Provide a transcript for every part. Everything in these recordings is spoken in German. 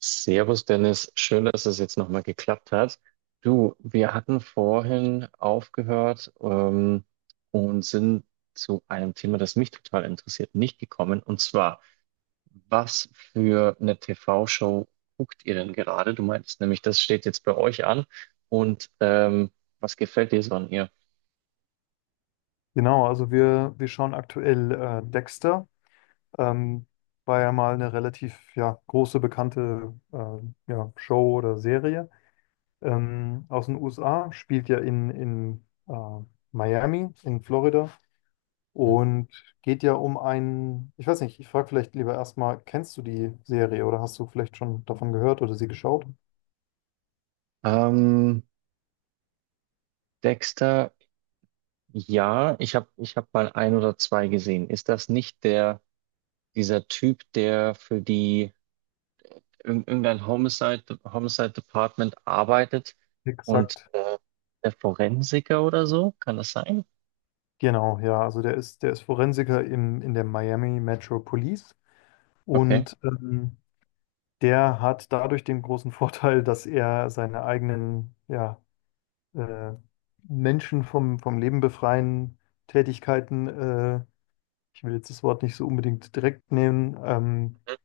Servus Dennis, schön, dass es jetzt nochmal geklappt hat. Du, wir hatten vorhin aufgehört, und sind zu einem Thema, das mich total interessiert, nicht gekommen. Und zwar, was für eine TV-Show guckt ihr denn gerade? Du meintest nämlich, das steht jetzt bei euch an. Und was gefällt dir so an ihr? Genau, also wir schauen aktuell Dexter. Ähm, War ja mal eine relativ ja, große, bekannte ja, Show oder Serie aus den USA. Spielt ja in Miami, in Florida. Hm? Und geht ja um einen, ich weiß nicht, ich frage vielleicht lieber erstmal, kennst du die Serie oder hast du vielleicht schon davon gehört oder sie geschaut? Ähm, Dexter, ja, ich hab mal ein oder zwei gesehen. Ist das nicht der, dieser Typ, der für die irgendein Homicide Department arbeitet und Exakt. Der Forensiker oder so, kann das sein? Genau, ja. Also der ist Forensiker in der Miami Metro Police. Okay. Und der hat dadurch den großen Vorteil, dass er seine eigenen, ja, äh, Menschen vom Leben befreien Tätigkeiten, ich will jetzt das Wort nicht so unbedingt direkt nehmen, Mhm.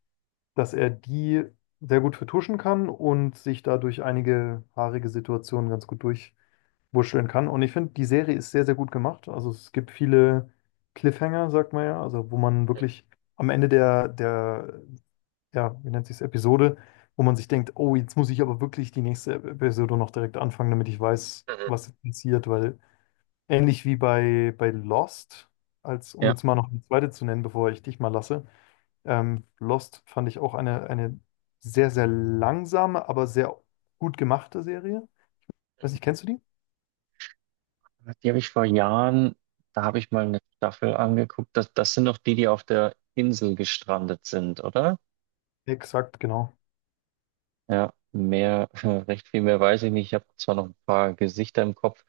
dass er die sehr gut vertuschen kann und sich dadurch einige haarige Situationen ganz gut durchwurschteln kann. Und ich finde, die Serie ist sehr, sehr gut gemacht. Also es gibt viele Cliffhanger, sagt man ja, also wo man wirklich am Ende der ja, wie nennt sich's, Episode, wo man sich denkt, oh, jetzt muss ich aber wirklich die nächste Episode noch direkt anfangen, damit ich weiß, Mhm. was jetzt passiert, weil ähnlich wie bei Lost, als, um Ja, jetzt mal noch eine zweite zu nennen, bevor ich dich mal lasse, Lost fand ich auch eine sehr, sehr langsame, aber sehr gut gemachte Serie. Weiß nicht, kennst du die? die habe ich vor Jahren, da habe ich mal eine Staffel angeguckt. Das, das sind doch die, die auf der Insel gestrandet sind, oder? Exakt, genau. Ja, mehr, recht viel mehr weiß ich nicht. Ich habe zwar noch ein paar Gesichter im Kopf,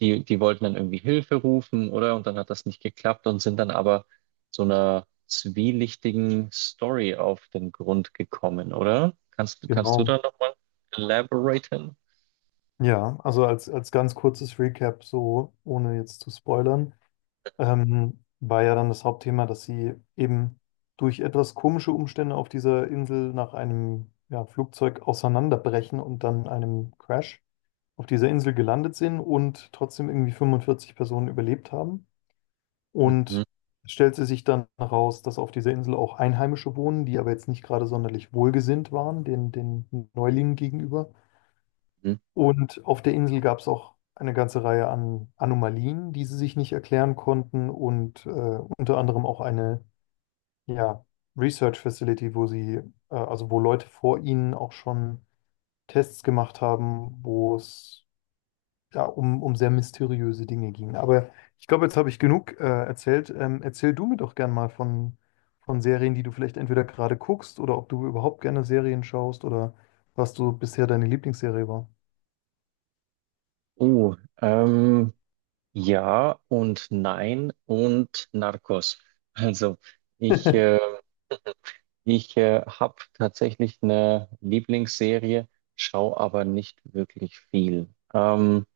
die, die wollten dann irgendwie Hilfe rufen, oder? Und dann hat das nicht geklappt und sind dann aber so einer zwielichtigen Story auf den Grund gekommen, oder? Kannst, kannst du Genau. da nochmal elaboraten? Ja, also als ganz kurzes Recap, so ohne jetzt zu spoilern. War ja dann das Hauptthema, dass sie eben durch etwas komische Umstände auf dieser Insel nach einem ja, Flugzeug auseinanderbrechen und dann einem Crash auf dieser Insel gelandet sind und trotzdem irgendwie 45 Personen überlebt haben. Mhm. Und es stellte sich dann heraus, dass auf dieser Insel auch Einheimische wohnen, die aber jetzt nicht gerade sonderlich wohlgesinnt waren, den Neulingen gegenüber. Mhm. Und auf der Insel gab es auch eine ganze Reihe an Anomalien, die sie sich nicht erklären konnten und unter anderem auch eine ja, Research Facility, wo sie, also wo Leute vor ihnen auch schon Tests gemacht haben, wo es ja, um sehr mysteriöse Dinge ging. Aber ich glaube, jetzt habe ich genug erzählt. Erzähl du mir doch gern mal von Serien, die du vielleicht entweder gerade guckst oder ob du überhaupt gerne Serien schaust oder was du bisher deine Lieblingsserie war. Oh, ähm, ja und nein und Narcos. Also, ich, äh, Ich habe tatsächlich eine Lieblingsserie, schaue aber nicht wirklich viel.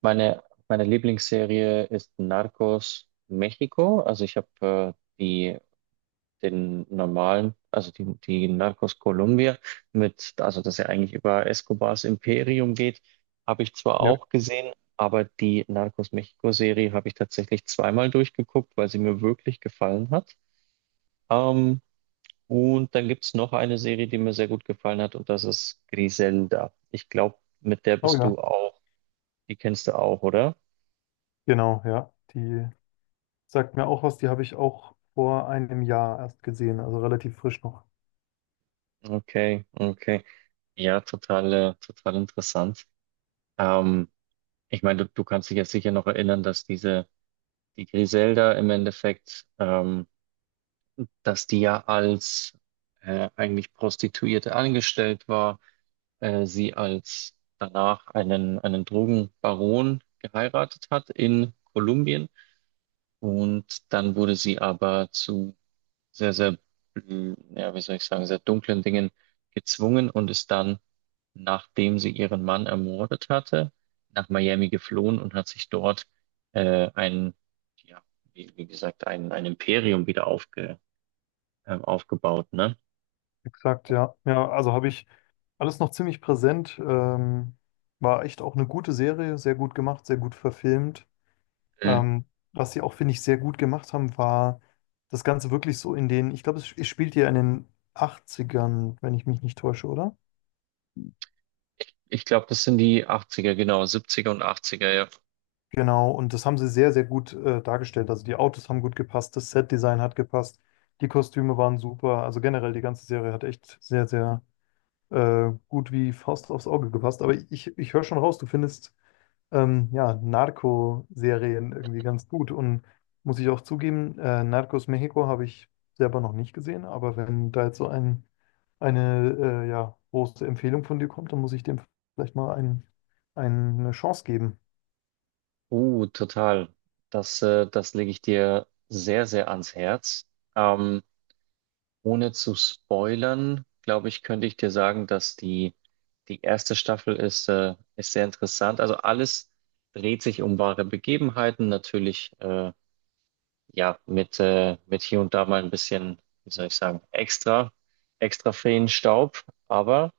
meine, meine Lieblingsserie ist Narcos Mexiko. Also ich habe die den normalen, also die Narcos Colombia mit, also dass ja eigentlich über Escobars Imperium geht, habe ich zwar Ja. auch gesehen, aber die Narcos Mexiko Serie habe ich tatsächlich zweimal durchgeguckt, weil sie mir wirklich gefallen hat. Ähm, und dann gibt's noch eine Serie, die mir sehr gut gefallen hat, und das ist Griselda. Ich glaube, mit der Oh bist ja. du auch. Die kennst du auch, oder? Genau, ja. Die sagt mir auch was, die habe ich auch vor einem Jahr erst gesehen, also relativ frisch noch. Okay, okay. Ja, total, total interessant. Ähm, ich meine, du kannst dich jetzt sicher noch erinnern, dass die Griselda im Endeffekt, dass die ja als eigentlich Prostituierte angestellt war, sie als danach einen Drogenbaron geheiratet hat in Kolumbien. Und dann wurde sie aber zu sehr, sehr, ja, wie soll ich sagen, sehr dunklen Dingen gezwungen und ist dann, nachdem sie ihren Mann ermordet hatte, nach Miami geflohen und hat sich dort äh, ein, ja, wie, wie gesagt, ein Imperium wieder aufgebaut, ne? Exakt, ja. Ja, also habe ich alles noch ziemlich präsent. War echt auch eine gute Serie, sehr gut gemacht, sehr gut verfilmt. Mm. Ähm, Was sie auch, finde ich, sehr gut gemacht haben, war das Ganze wirklich so in den, ich glaube, es spielt ja in den Achtzigern, wenn ich mich nicht täusche, oder? Ich glaube, das sind die 80er, genau, 70er und 80er, ja. Genau, und das haben sie sehr, sehr gut dargestellt. Also die Autos haben gut gepasst, das Set-Design hat gepasst, die Kostüme waren super. Also generell die ganze Serie hat echt sehr, sehr gut wie Faust aufs Auge gepasst. Aber ich höre schon raus, du findest ja, Narco-Serien irgendwie ganz gut. Und muss ich auch zugeben, Narcos Mexico habe ich selber noch nicht gesehen, aber wenn da jetzt so ein, eine ja, große Empfehlung von dir kommt, dann muss ich dem vielleicht mal ein, eine Chance geben. Total. Das, das lege ich dir sehr, sehr ans Herz. Ähm, Ohne zu spoilern, glaube ich, könnte ich dir sagen, dass die erste Staffel ist sehr interessant. Also alles dreht sich um wahre Begebenheiten, natürlich ja mit hier und da mal ein bisschen, wie soll ich sagen, extra Feenstaub, aber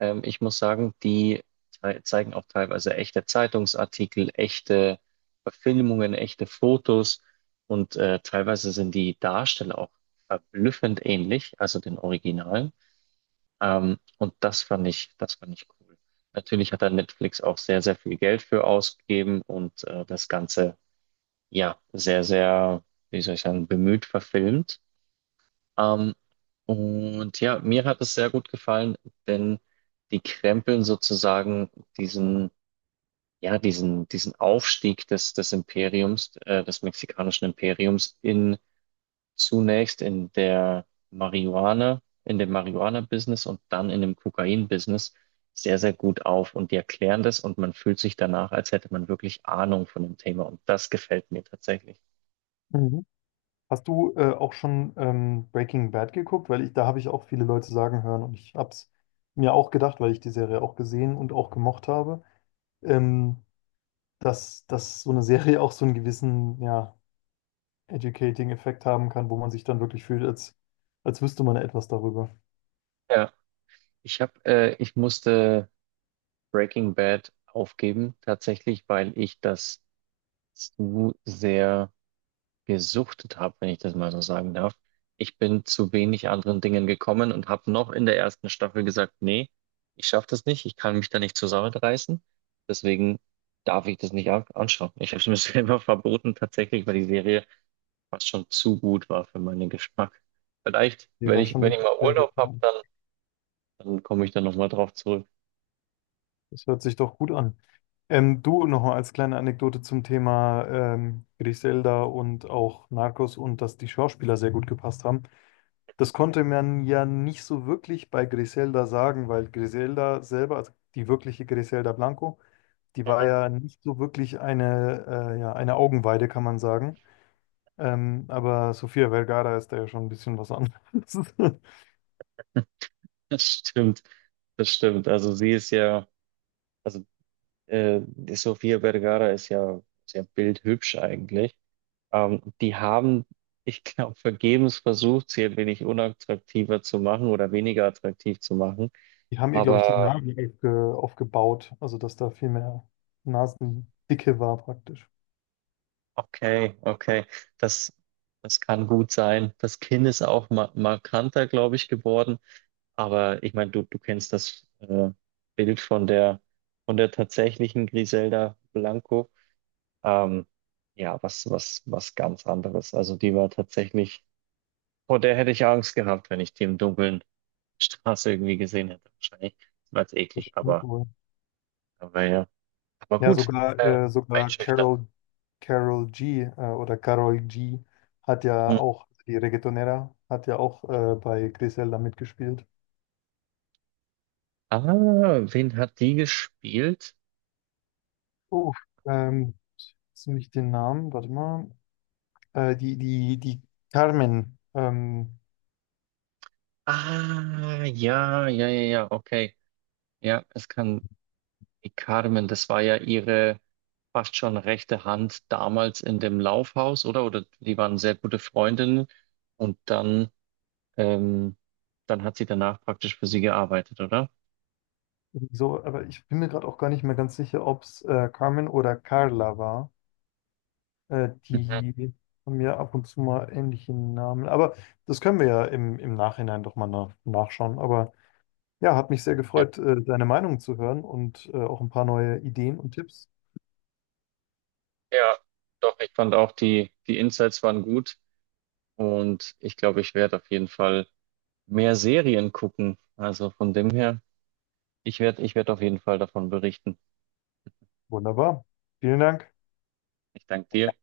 ich muss sagen, die zeigen auch teilweise echte Zeitungsartikel, echte Verfilmungen, echte Fotos und teilweise sind die Darsteller auch verblüffend ähnlich, also den Originalen. Und das fand ich cool. Natürlich hat da Netflix auch sehr, sehr viel Geld für ausgegeben und das Ganze ja sehr, sehr, wie soll ich sagen, bemüht verfilmt. Ähm, und ja, mir hat es sehr gut gefallen, denn die krempeln sozusagen diesen, ja, diesen Aufstieg des, des Imperiums, des mexikanischen Imperiums in zunächst in der in dem Marihuana-Business und dann in dem Kokain-Business sehr, sehr gut auf. Und die erklären das und man fühlt sich danach, als hätte man wirklich Ahnung von dem Thema. Und das gefällt mir tatsächlich. Mhm. Hast du auch schon Breaking Bad geguckt? Weil ich, da habe ich auch viele Leute sagen hören und ich habe es mir auch gedacht, weil ich die Serie auch gesehen und auch gemocht habe, ähm, dass, dass so eine Serie auch so einen gewissen, ja, Educating-Effekt haben kann, wo man sich dann wirklich fühlt, als, als wüsste man etwas darüber. Ja, ich musste Breaking Bad aufgeben, tatsächlich, weil ich das zu sehr gesuchtet habe, wenn ich das mal so sagen darf. Ich bin zu wenig anderen Dingen gekommen und habe noch in der ersten Staffel gesagt, nee, ich schaffe das nicht, ich kann mich da nicht zusammenreißen, deswegen darf ich das nicht anschauen. Ich habe es mir selber verboten, tatsächlich, weil die Serie fast schon zu gut war für meinen Geschmack. Vielleicht, Die war schon wenn ich wirklich mal sehr gut. Urlaub habe, Ja. dann, dann komme ich da nochmal drauf zurück. Das hört sich doch gut an. Du nochmal als kleine Anekdote zum Thema Griselda und auch Narcos und dass die Schauspieler sehr gut gepasst haben. Das konnte man ja nicht so wirklich bei Griselda sagen, weil Griselda selber, also die wirkliche Griselda Blanco, die war ja nicht so wirklich eine, ja, eine Augenweide, kann man sagen. Aber Sofia Vergara ist da ja schon ein bisschen was anderes. Das stimmt, das stimmt. Also sie ist ja, also die Sofia Vergara ist ja sehr bildhübsch eigentlich. Ähm, die haben, ich glaube, vergebens versucht, sie ein wenig unattraktiver zu machen oder weniger attraktiv zu machen. Die haben ihr, glaube ich, die Aber Nasen aufgebaut, also dass da viel mehr Nasendicke war praktisch. okay, okay, das, das kann gut sein. Das Kinn ist auch ma markanter, glaube ich, geworden. Aber ich meine, du kennst das Bild von der tatsächlichen Griselda Blanco. Ähm, ja, was, was, was ganz anderes. Also die war tatsächlich, vor der hätte ich Angst gehabt, wenn ich die im Dunkeln Straße irgendwie gesehen hätte. Wahrscheinlich war es Das eklig, stimmt wohl. aber ja. Aber Ja, gut. sogar, sogar Einschüchternd. Carol G oder Carol G hat ja Mhm. auch, die Reggaetonera, hat ja auch bei Griselda mitgespielt. Ah, wen hat die gespielt? Oh, ähm, jetzt nehme ich den Namen, warte mal. Die Carmen, Ah, ja, ja, ja, ja, okay. Ja, es kann die Carmen, das war ja ihre fast schon rechte Hand damals in dem Laufhaus, oder? Oder die waren sehr gute Freundinnen. Und dann Ähm, dann hat sie danach praktisch für sie gearbeitet, oder? so, aber ich bin mir gerade auch gar nicht mehr ganz sicher, ob es Carmen oder Carla war. Äh, Mhm. die haben ja ab und zu mal ähnliche Namen. Aber das können wir ja im Nachhinein doch mal nachschauen. Aber ja, hat mich sehr Ja, gefreut, deine Meinung zu hören und auch ein paar neue Ideen und Tipps. ja, doch, ich fand auch die, die Insights waren gut und ich glaube, ich werde auf jeden Fall mehr Serien gucken. Also von dem her, ich werde auf jeden Fall davon berichten. Wunderbar. Vielen Dank. Ich danke dir.